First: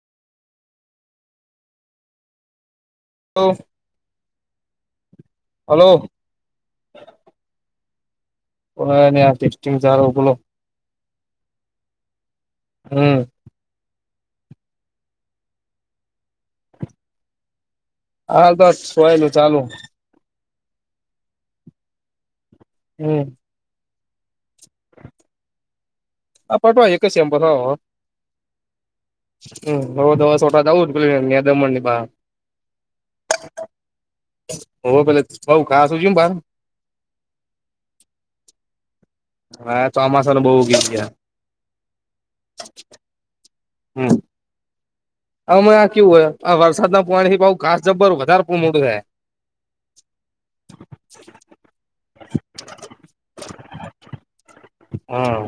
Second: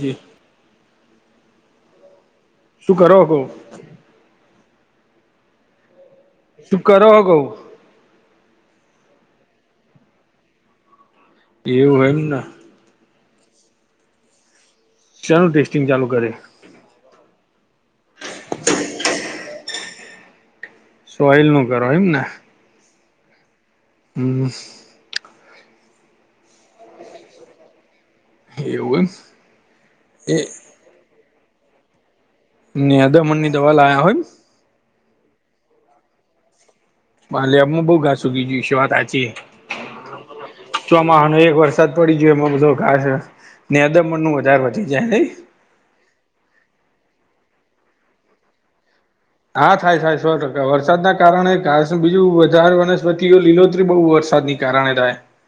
જી. શું કરો. Hello hello. તું કરો [inaudible] ારો બોલો એવું એમને ને. હમ. ચાલ ટેસ્ટિંગ ચાલુ કરે. હા સવા. ચાલો. સોઈલ નું કરો એમ ને. હમ. હમ. આ પટવાય એક જ સેમ્પલ થ એવું હમ હ એમ એ દવા સોટા દઉ. દમ મળણ બાા. નેદમન ની દવા લાયા હોય ને. હો પેલે બઉ ખા સુું છેમ બાર. ભલે એમું બહુ ઘાસુ ઉગી ગી છે વાત સાચી હા ચોમાસા ને બહુ ઉગી ગયા ચોમા ન એક વર્ષ. તત પડી જોઈએ એમાં બધો ઘાસ ને અદમ મણનું વધારે વધી જાય નહીં. હમે આ કેવ હોય આ વરસાદ ના પાણી થી બ ઘાસ જબ્બર વધારે પુ મોડું છેાય. હા થાય થાય સો ટકા વરસાદ ના કારણે ઘાસ બીજું વધારે વન્સપતિઓ લીલોતરી બહુ વરસાદ ની. હમ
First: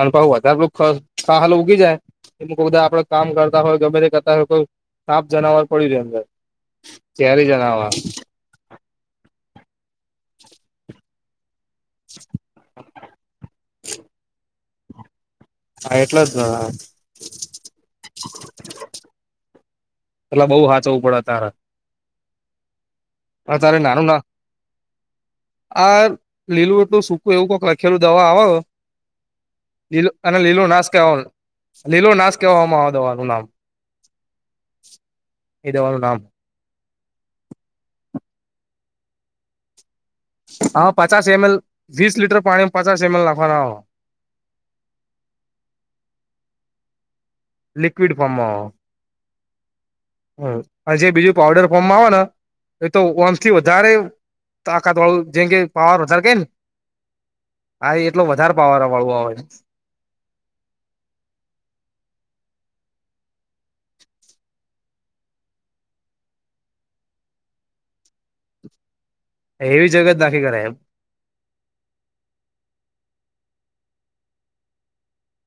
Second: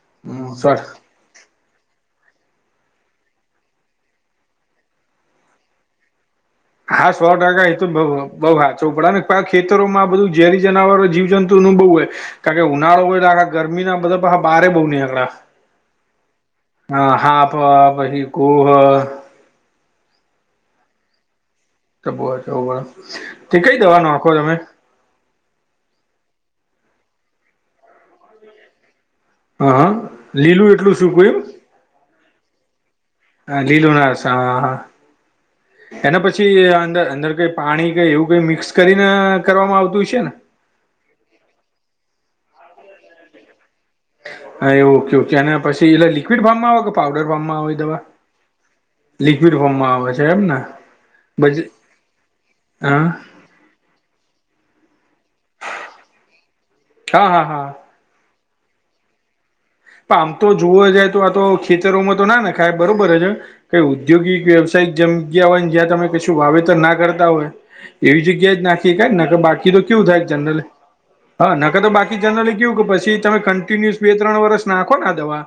અને ભ વધારે સર ખાલ ઉગી જાય. એ કો બધા આપડે કામ કરતા હોય ગમે કરતા હોય કોઈ સાફ જનાવર પડીયું રે અંદર. હા સો ઝેરી ટકા એ જનાવર તો બઉ બઉ હાચુ પણ ને ખેતરોમાં બધું ઝેરી જનાવરો જીવ જંતુ. તુનુ બહુ હે કાકે ઉનાળો હોય તો ગરમી ના બધા હ બારે બહુ નેકળે. હા એટલે જ ને હા હા હાપ પહી કુ હ. એટલે બઉ હાચવું પડે તારે. [unintelligible] આ પડે તે તારે કઈ દવા નાનું ના નાખો તમે આ લીલું એટલું સૂકું એવું કઈક લખેલું દવા આવે. હ લીલું અને હ લીલુ લીલું નાશ એટલું સૂકું કેવાનું એમ લીલો નાશ કવામાં આવેતો. હા લીલુ નાસ હા હા એ દવાનું નામ એના પછી પછી અંદર અંદર કઈ પાણી કઈ એવું કઈ મિક્સ કરીને કરવામાં આવતું હોય છે ને? હા પચાસ એમ એલ, વીસ લીટર પાણી પચાસ એમ એલ નાખવાનું આવે. હા એ ઓકે ઓકે અને પછી એલે લિક્વિડ ફાર્મમાં આવે કે પાઉડર ફાર્મમાં આવે એ દવા? લિક્વિડ લિક્વિડ ફોર્માં આવે છે. એમ ને હા અને જે બીજું બધી પાવડર ફોર્મમાં આવે ને એ તો હા ઓમ થી વધારે તો આકાાત વાળું જે કે પવાર હજાર કઈ ને. હા હા હા. એટલો વધારે પાવર વાળુ આવે છ. પણ આમ તો જોવા જાય તો આ તો ખેતરોમાં તો ના નેખાય બરોબર છે. કઈ ઔદ્યોગિક વ્યવસાયિક જગ્યા હોયને જ્યાં તમે કશું વાવેતર ના કરતા હોય. એવી જગ્યાએ જ નાખી હકાય બાકી તો એવી કેવું જગત થાય નાખી જનરલ કરે એમ હા નખ તો બાકી જનરલી કેવુ કે પછી તમે કન્ટિન્યુઅસ બે ત્રણ વરષ નાખો ને આ દવા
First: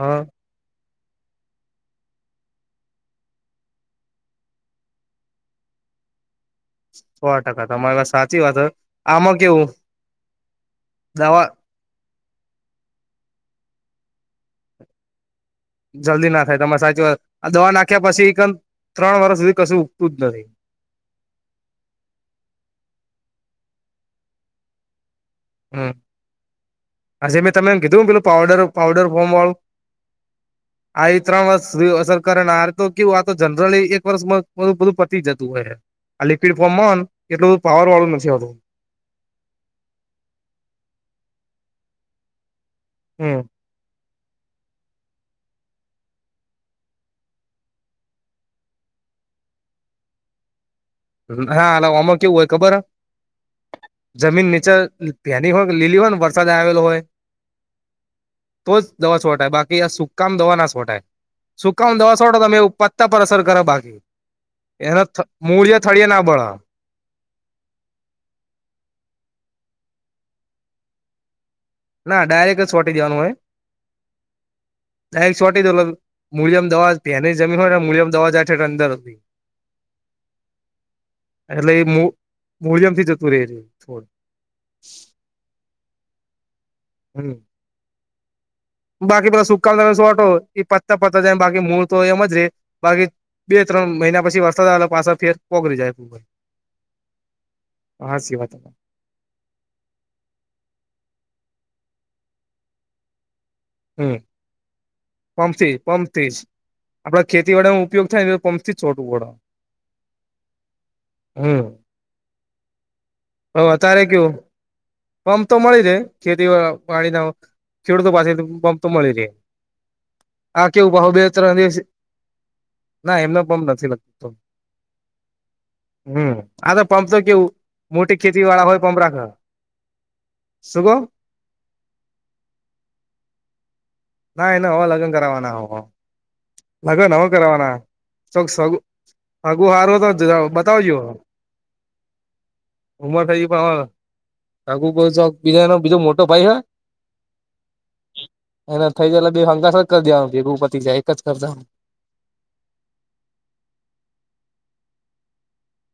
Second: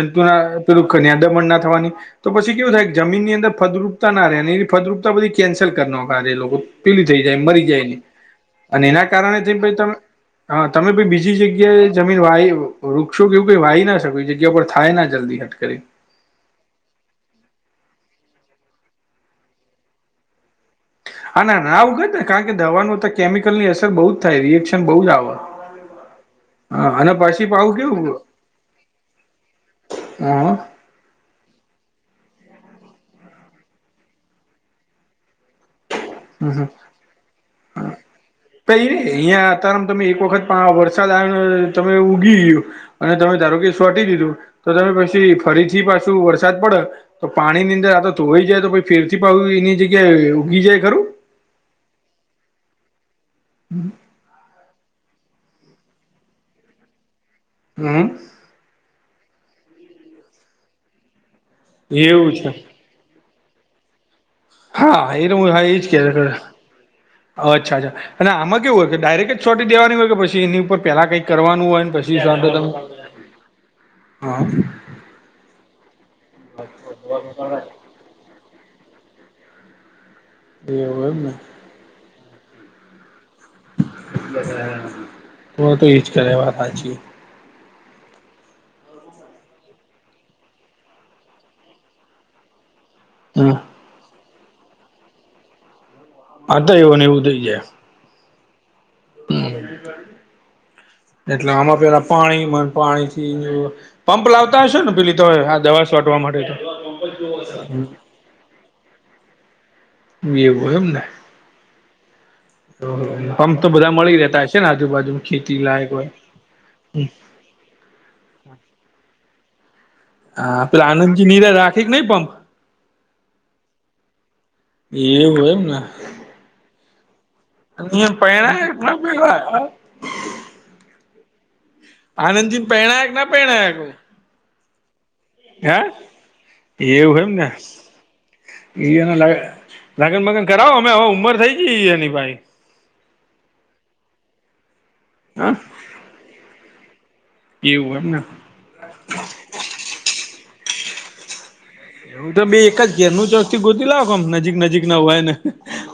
હા પેલું ખન્યા દમણ ના થવાની તો પછી કેવું થાય જમીનની અંદર ફદુપતા ના રહે એ ફદ્રુપતા બધી કેન્સલ કરના આે લોકો. પીલી થઈ સો જાય મરી ટકા જાય તમારી એની, વાત સાચી વાત એના આમાં કારણે જે કેવું પહ તમે હા તમે ભાઈ બીજી દવા જગ્યાએ જમીન વાય રોખશો કેવું કોઈ વાહી ના શક્યું જગ્યા ઉપર થાય ના જલ્દી હટ કરી. જલ્દી નાખાય તમારે સાચી વાત. દવા નાખ્યા પછીમ ત્રણ વર્ષ સુધી કશું ઉગતું જ નથી. હા ના ના ઉગત ને કારણ કે દવા નું તો કેમિકલ ની અસર બહુ જ થાય રિએક્શન બહુ જ આવે. હમ્મ. હા અને આજે પછી મેં તમને પાવું કેવું કીધું પેલું પાવડર પાવડર ફોમ વાળુ. હ આ ત્રણ વર્ષ અસર કરે ને આ તો કેવું આ તો જનરલી એક વર્ષ બધું પતી જતું હોય. આ હમ લિક્વિડ હમ ફોર્મમાં એટલું પાવર વાળું નથી આવતું. કઈ રે અહિયાં અત્યારે તમે એક વખત પણ વરસાદ આવે તમે ઊગી ગુ અને તમે ધારો હમ કે સોટી દીધું તો તમે પછી ફરીથી પાછું વરસાદ પડ્યો તો પાણી ની અંદર આ તો ધોવાઈ જાય તો પી ફેર થી પા એની જગ્યાએ ઉગી જાય ખરું? ના હા અમ કેવું હોય ખબર હે? હમ્મ. જમીન નીચે પેની હોય લીલી હોય ને વરસાદ આવેલો હોય હમ્મ. તો જ દવા છોટાય બાકી આ સુકામાં દવા ના છોટાય સુકામાં દવા એવું છોટો છે તમે ઉપ તા પર અસર કરે બાકી. એના હા એ હું હા મૂળિયા એજ કે થળિયા ના તા બળ અચ્છા અચ્છા. અને આમાં કેવું હોય કે ડાયરેક્ટ છોટી દેવાની હોય કે પછી એની ઉપર પેલા કંઈક કરવાનું હોય પછી ના સાંધો ડાયરેક્ટ તમે જ છોટી દેવાનું હોય. હા. દારેક છોટી દ મૂળિયામ દવા પે ની જમી હોય ને મૂિયામ દવા જાય છે અંદર. [inaudible] બેવ એમને. એટલે એ મુ મુલ્યુ બી જતું રહે. [inaudible] તો એજ કરે વાત સાચી. હમ્મ. બાકી બધા સુકામાં તમે શુંટો એ પતા પતા જાય બાકી મૂળ તો હોય એમ જ રે. બાકી હમ બે ત્રણ મહિના પછી વરસાદ આવેલા પાછ ફેર પોકળડી જાયું. આતા એવુ ને એવું થઈ જાય હાસી વાત એટલે આમાં પેલા પાણી માં પાણી [unintelligible] પંપ લાવતા હશે ને પેલી તો પંપ આ થી દવા પંપ છાંટવા થી જ માટે તો આપડે ખેતીવાડી નો ઉપયોગ થાય ને પંપ થી છોટવુ પડ. એવું એમને હમ્મ. પંપ તો બધા મળી કેવું રહેતા હશે ને આજુબાજુ પંપ તો ખેતી મળી લાયક રહે હોય ખેતી પાણી ના ખેડૂતો પાસેથી પંપ તો મળી રહે. હા પેલા કેવું પહું બે આનંદજી નીરે ત્રણ રાખે દિવસે કે નહી પંપ ના એમનો પંપ નથી લગતો એવું એમ ને હમ આ તો પંપ તો કેવું મોટી ખેતી વાળા પરણાયક હોય ના પંપ રાખ પરણાયક શું કો આનંદજીન પરિણાયક ના પરિણાયક ના એને હવા લગ્ન કરવાના હો લગ્ન એવું હો એમ ને કરવાના ચોક સગું ઈ એને લાગે હગુ હારું તો લગન બગન કરાવો અમે બતાવજો હવે ઉંમર થઈ ગઈ એની ભાઈ ઉમર થઈ [unintelligible] હા બીજનો બીજો મોટો ભાઈ હોય એવું એમને એને થઈ જાય એટલે [unintelligible] જ કરી દે ભેગું પતિ જાય એકજ ખર્ચા હવું તો બે એક જ ઘેરનું ચોકથી ગોતી લાવમ નજીક નજીક ના હોય ને.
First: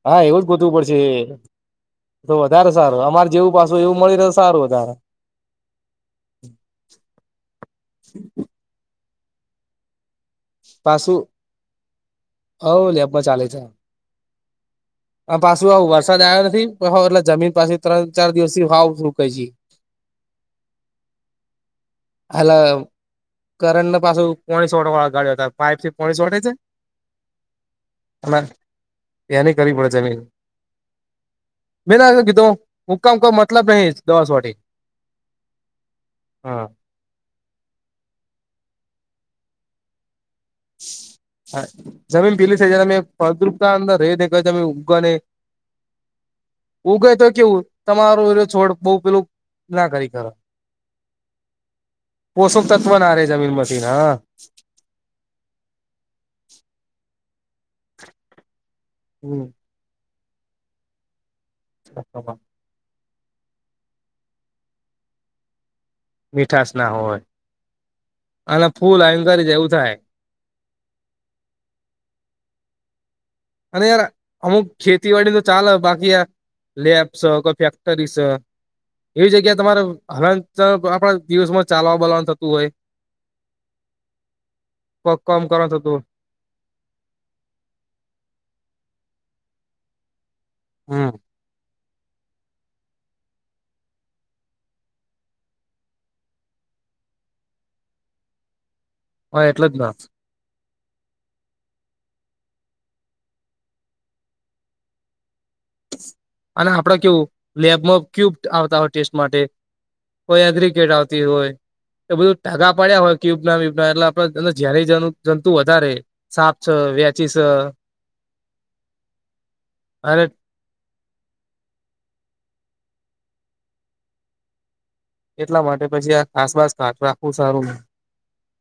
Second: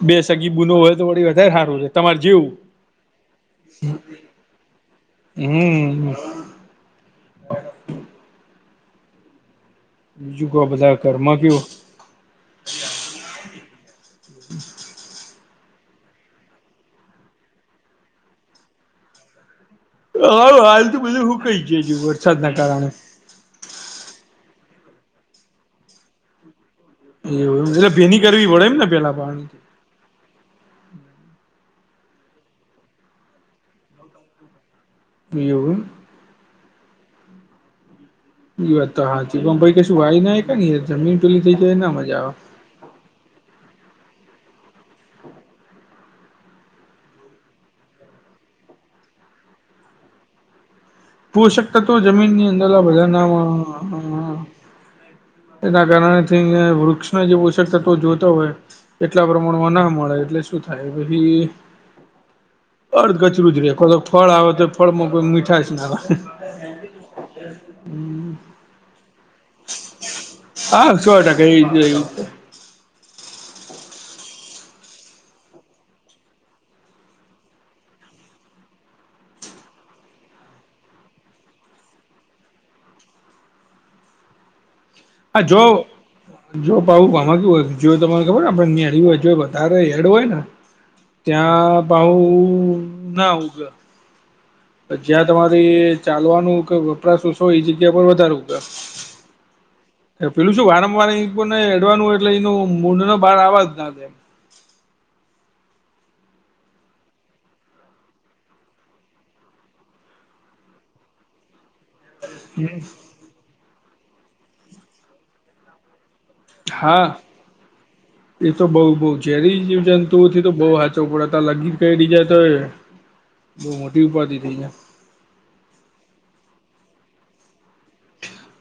બે હા એવું જ સગી ગોતવું બુનો હોય પડશે તો વધારે સારું છે તમારે તો જેવું વધારે સારું અમારે જેવું પાછું એવું મળી રહે સારું વધારે હમ્મ. [inaudible] બીજું કો બધા પાછું ઘરમાં કેવું હવ [unintelligible] ચાલે છે [inaudible] આ પાછું આવ વરસાદ આયો નથી એટલે જમીન પાછી ત્રણ ચાર દિવસથી હ હાલ તો બધું હુંકઈ વરસાદના એટલે કારણે [unintelligible] પાઈપ થી પોણી શોટે છે અને [unintelligible] ને પેલા પાણી [unintelligible] [unintelligible] એવું એમ હા [unintelligible] થઈ જાય ના મજા આવે જમીન પીલી તમે ફળદ્રુપતા અંદર રહી ને તમે [unintelligible] ઉગય તો કેવું તમારું છોડ બહુ પેલું ના કરી કર પોશક તત્વો જમીન ની પોષક અંદર તત્વ ના રે જમીન બધાનામાં માંથી હા [unintelligible] એના કારણે થી વૃક્ષના જે પોષક તત્વો જોતા હોય એટલા પ્રમાણમાં ના મળે એટલે શું થાય પછી [unintelligible] અર્ધ કચરું જ રે કોદા ફળ આવે તો ફળમાં કોઈ મીઠાસ ના આવે. મીઠશ ના હોય અને ફૂલ આવીને ગરી જાય એવું થાય. હા સો ટકા એ જ [unintelligible] અને યાર અમુક ખેતીવાડી તો ચાલે બાકી યાર લેબસ કોઈ ફેક્ટરીસ એવી જગ્યા તમારે હલન આપણા દિવસમાં ચાલવા બાલવા થતું હોય કોક હ કામ કરવાનું જો થતું હોય [unintelligible] ત્યાં પાહુ ના [unintelligible] જ્યાં તમારી ચાલવાનું કે વપરાશું છો, એ જગ્યા પર વધારવું કે? હા, એટલે જ ના. એ પેલું શું વારંવાર એ ને એડવાનું એટલે એનું મડ નો બહાર આવવા જ ના. અને આપડે કેવું, લેબમાં ક્યુબ આવતા હોય ટેસ્ટ માટે? કોઈ એગ્રિકેટ આવતી હોય. એ બધું ટાગા પડ્યા હોય ક્યુબના, વ્યુબના એટલે આપણે જયારે જંતુ વધારે સાપ છે હા, વેચી છે એ તો બહુ બહુ રી અરે જીવજંતુઓથી તો બઉુ હચો પડતા લગી જ કઈ રીજાય તો એ બહુ મોટી ઉપાતી થઈ જાય. એટલા માટે પછી આ આસપાસ કાચ રાખવું સારું?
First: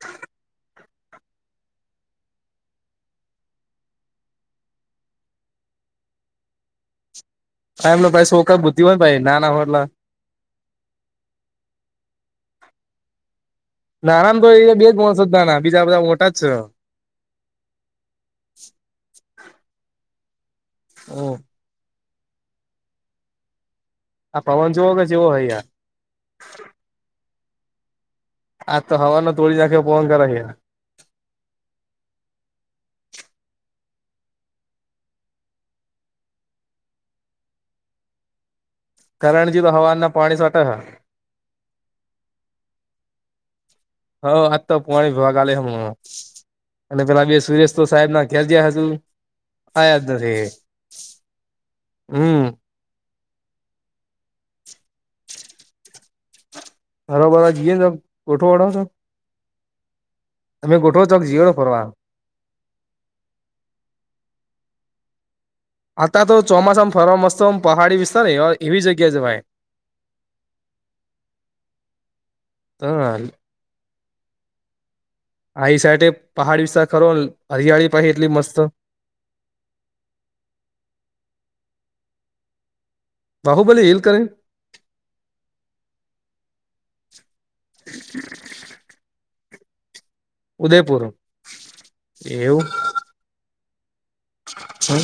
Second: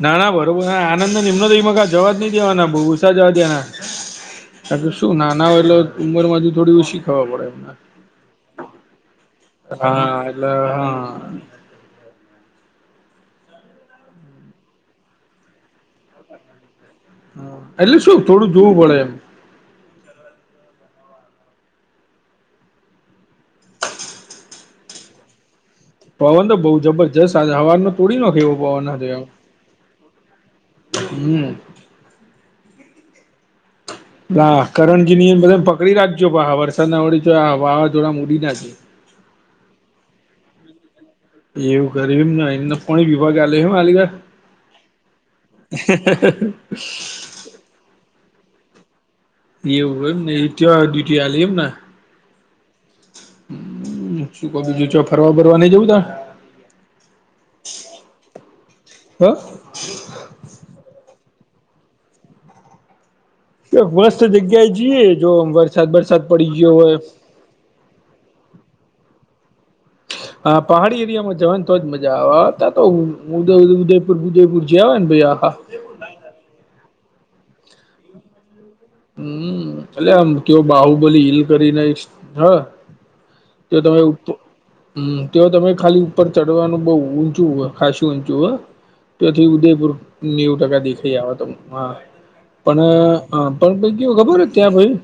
ના ના, બરોબર, આનંદ ને એમનો તો એમાં જવા જ નહી દેવાના, બહુ ઓછા જવા દેવાના. આ શું નાના હોય એટલે ઉંમર માંથી થોડી ઓછી ખાવા પડે? આ એમનો ભાઈ છોકરા બુદ્ધિ હોય ને ભાઈ નાના હોય એટલે હા, એટલે હા. [unintelligible] નાના તો એ બે જ માણસ જ નાના, બીજા બધા મોટા જ છે. એટલે શું થોડું જોવું પડે એમ? ઓ [unintelligible] [unintelligible] આ પવન જોવો કે જેવો હય યાર. પવન તો બઉુ જબરજસ્ત હવારનો તોડી ને. આ તો હવા નું તોળડી નાંખ્યો પણ કરે છે. હમ. લા, કરંની નિયમ બંધ પકડી રાખજો, વરસાદ ના પડે તો વાવાઝોડા મળી ના. કરણજી તો હવા ના પાણી સાથે હ. એવું કર, એમ એ ફણી વિભાગ આયો એમ હાલગ હ આજ તો પાણી ભગાલે હમ અને પેલા બે સુરેશ તો સાહેબ ના ઘેર જયા હતું. એ એવું હોમ ને એ ત ડ્યુટી હલી એમને. હમ શું, કો બીજું ફરવા બરવા નઈ જઉું તો બરોબર, જીએ તો થોડો વડાવ છે, હ અમે થોડો તક જ જોઈએ ફરવા. મસ્ત જગ્યાએ જઈએ જો વરસાદ વરસાદ આતા તો પડી ગયો ચોમાસામાં હોય. ફરવા મસ્ત આમ પહાડી વિસ્તાર એવી જગ્યાએ જવાય. અ પહાડી એરિયામાં જવાની તો જ મજા આવે, અત્યારે તો હા ઉ ઉદયપુર ઉદયપુર જઈ આવ્યા ને, ભાઈ? એ સાઈડે પહાડી વિસ્તાર ખરો, હરિયાળી પછી એટલી મસ્ત. હમ, એટલે આમ કેવું, બાહુબલી હિલ કરીને, હ તે બાહુબલી તમે હિલ કરી ઉતો, હમ્મ, તો તમે ખાલી ઉપર ચડવાનું બહુ ઉ ચ ખાાસું ઊંચુ હ ત્યાંથી ઉદયપુર. નેવું ટકા ઉદયપુર દેખાઈ આવે તો, હા એવું પણ પણ તો કેવું હોય, ખબર હોય ત્યાં, ભાઈ?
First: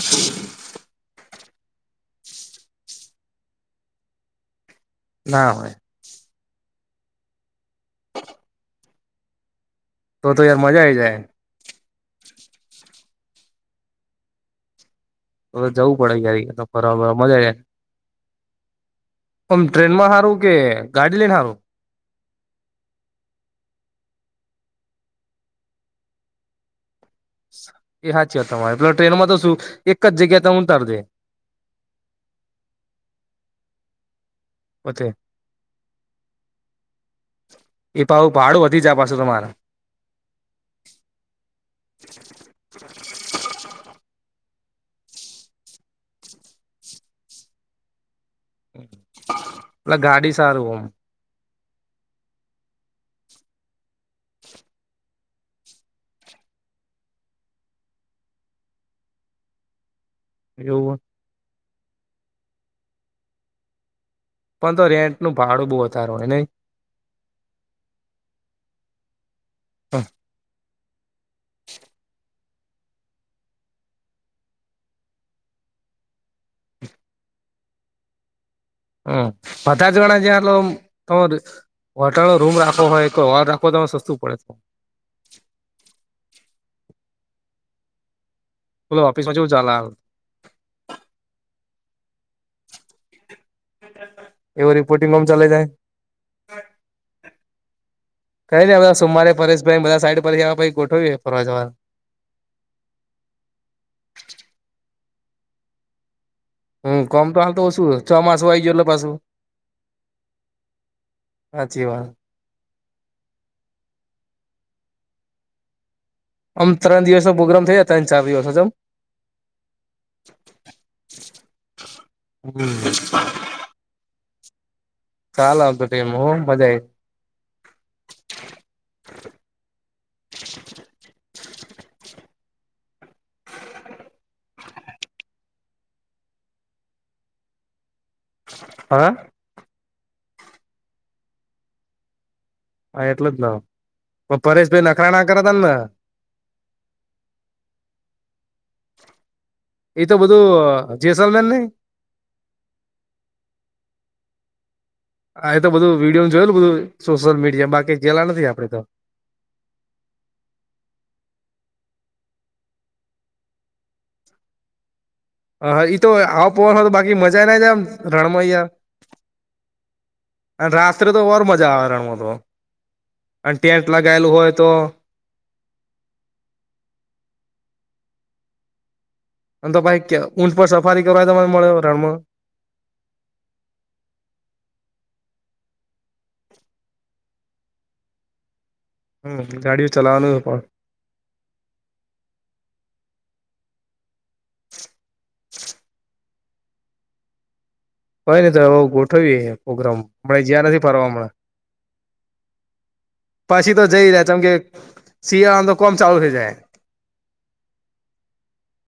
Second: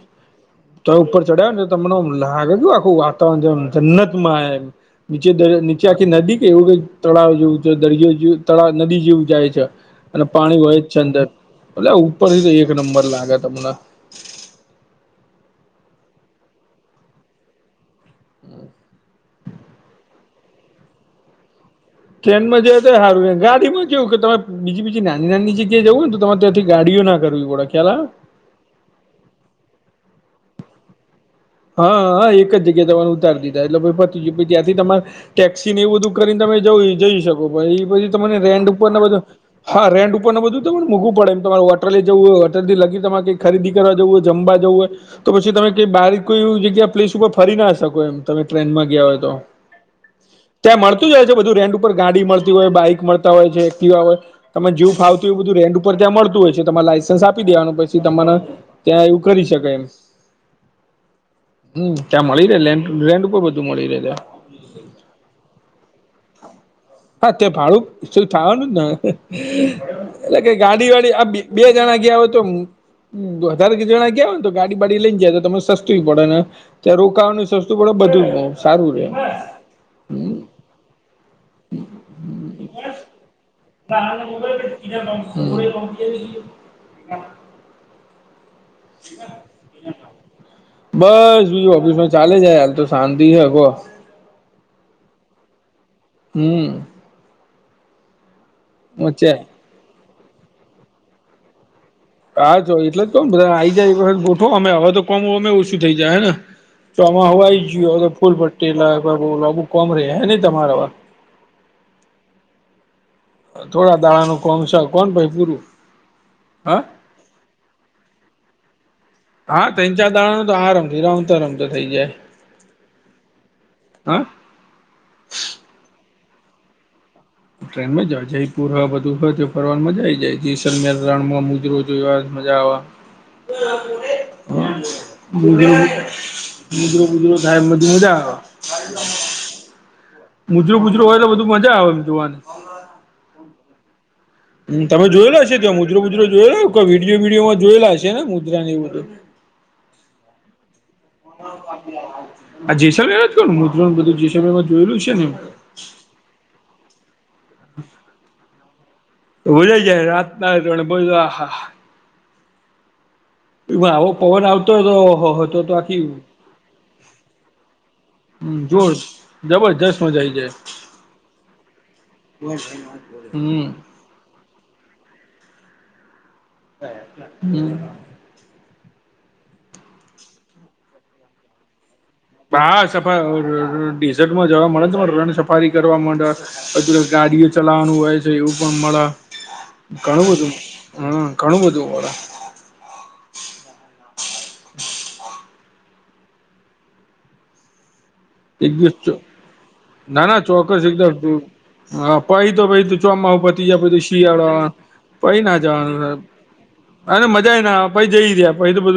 તો એ ઉપર ચડયા ને, તો તમને એવ લાગે ન ઈ આખું વાતાવરણ જેમ જન્નતમાં હે? નીચે તો ના હોય નીચે આખી નદી કે એવું કઈ તળાવ જેવું છે, દરિયો જે તળાવ-નદી જેવું જાય છે. અને તો તો પાણી યાર વય જ મજા છે આઈ અંદર, જાય એટલે ઉપર થી તો એક નંબર લાગે તમને. તો જવું પડે કયારે ક તો ફરવા, મજા જ. હમ. હમ, ટ્રેન માં હારું કે ગાડી લઈને હારું? ટ્રેનમાં જ તો સારું, ગાડીમાં કેવ કે તમે બીજી બીજી નાની નાની જગ્યા જવું ને, તમામે ત્યાંથી ગાડીઓ નાખ એ સાચી વાત, તમારે પેલા ટ્રેનમાં તો શું એક જ જગ્યા તો ઉતાર દે? હા હા, એક જગ્યાએ તમાને ઉતારી દીધા એટલે પછી ત્યાંથી તમારે પતે ટેક્સી ને એવું બધું કરીને તમે જઈ શકો છો, એ પછી પાહુ તને ભાડું રેન્ટ વધી ઉપર જાય ને પાછું બધું. તમારે હા, રેન્ટ ઉપર ને બધું તમારે મોઘું પડે એમ, તમારે હોટલે જવું હોય, હોટલથી લગી તમારે કંઈ ખરીદી કરવા જવું હોય, જમવા જવું હોય. તો પછી તમે કંઈ બારીક કોઈ એવી જગ્યા, પ્લેસ ઉપર ફરી ના શકો એમ? તમે ટ્રેનમાં ગયા હોય તો એટલે ગાડી સારું ત્યાં ઓમ મળતા. જાય છે બધું રેન્ટ ઉપર ગાડી મળતી હોય બાઈક મળતા હોય છે એક્ટીવા હોય. તમે જેવું ફાવતું હો એ બધું રેન્ટ ઉપર ત્યાં મળતું હોય છે તમારે લાયસન્સ આપી દેવાનું પછી તમાને ત્યાં એવું કરી શકાય. એવુ હોય. હમ ત્યાં મળી રહે રેન્ટ ઉપર બધું મળી રહે ત્યાં. પણ તો રેન્ટ ન ભાડું બહુ વધારું હોય નહી. હા ત્યાં ભાડું થાવાનું એટલે ક ગાડી વાડી આ બે જણા ગયા હતો. હમ વધારે જણા ગયા હોયને તો ગાડી બાાડી લઈને જાય તો તમે સસ્તુ પડે ને ત્યાં રોકાવાની સસ્તું પડે બધું જ. હમ પચાજ ગણા જેલો તમર હોટલ નો રૂમ રાખવો હોય હોલ રાખવો તો સસ્તું પડે છે. હમ [unintelligible] બોલો ઓફિસમાં કેવું ચાલે હાલ. બસ જોય ઓફિસમાં ચાલે જાય હાલ તો શાંતિ છે અગો. એવો રિપોર્ટિંગ રમ ચાલી જાય. હમ. કઈ ની હવે વચ્ચે સોમવારે પરેશભાઈ બધા સાઈડ પર ગયા પછી ગોઠવવી ફરવા જવાનું. હા ચો એટલે તો બધા આઈ જાય એક વખત ગોઠો અમે હવે તો કોમું અમે ઓછું થઇ જાય હે ને. તો હમ કોમ આમાં હાલ હવાઈ તો ઓછું જો ફૂલ ચોમાસું આવી ગયું એટલે પાછું પટ્ટલાુ કોમ રે હ ન તમારા હવ? સાચી વાત. થોડા દાણા નુ કામ છે કોન ભાઈ પુરૂ. આમ ત્રણ દિવસ ન પ્રોગ્રામ થયા ત્રણ ચાર દિવસમા આજાવ. હા તણ ચાર દાણાનો તો આરામથી રમતા રમતા થઈ જા હમ હે ચાલ આવતો ટીમ હું મજા આએ. ટ્રેનમાં જ જયપુર હ બધું તો ફરવાનમાંજા આવી જાય જેસલ મેણમાં મુજરો. દ વાર મજા આવે [unintelligible] હ મુજર બુજર ઘાય મજા આવે. હા. મૂજરોું ગુજરું હોય તો બધું મજા આવે એમ જોવાને. હા એટલે જ ને. મ પરેશભાઈ તમે નખરા ના જોયેલા કરતા હશે ને ત્યાં મુદ્રો મુદરો જોયેલોઈ વિડીયો વિડીયો માં જોયેલા હ ને મુદ્ર ને એ બધું એ તો બધું જેસલન નને આ જેસર એ જ કરું મુંત્રો બધું જેસ એમાં જોયેલું છે ને. આ એ તો બધું વિડીયો જોયેલું બધું સોશિયલ મીડિયામાં બાકી જેેલા નથી આપડે તો. બોજઈ જાય રાત ના ત બો આહા [unintelligible] તો આવો પવન આવતો હોવ તો. હ હા ઈ આખી તો આવ પોનું તો બાકી મજા ના જમ રણમા અઈયા. જોર જબરજસ્ત મજા આઈ જાય અને રાત્રે તો બર મજા આવરણમાં તો અને હમ ટેન્ટ લગાયેલું હોય તો. હમ. અનેમ તો ભાઈ ઊંચ પર સફારી કરવાય તો તને મળે રણમાં. હા સફા ડેઝટમાં જવા મળે રણ સફારી કરવા માંતે. બધુ ગાડીઓ ચલાવવાનું હોય છે એવું પણ મળે. હમ ગાડીઓ ઘણું ચલાવવાનું બધું પણ હમ ઘણું બધું મળે. [inaudible] કઈ નઈ તો એક હવે દિવસ ગોઠવીએ પ્રોગ્રામ ના ના હમણાં જ્યાં નથી ચોક્કસ ફરવા એકદમ હમણાં હા પઈ તો ભાઈ તું ચોમા પતી પછી તો જાય તું જઈ રહ્યા ચમ શિયાળો. કે પઈ ના શિયાળામાં તો કોમ ચાલુ જવાનું થઇ જાય અને મજા ના પછ જઈ રહયા પછી તો બધું.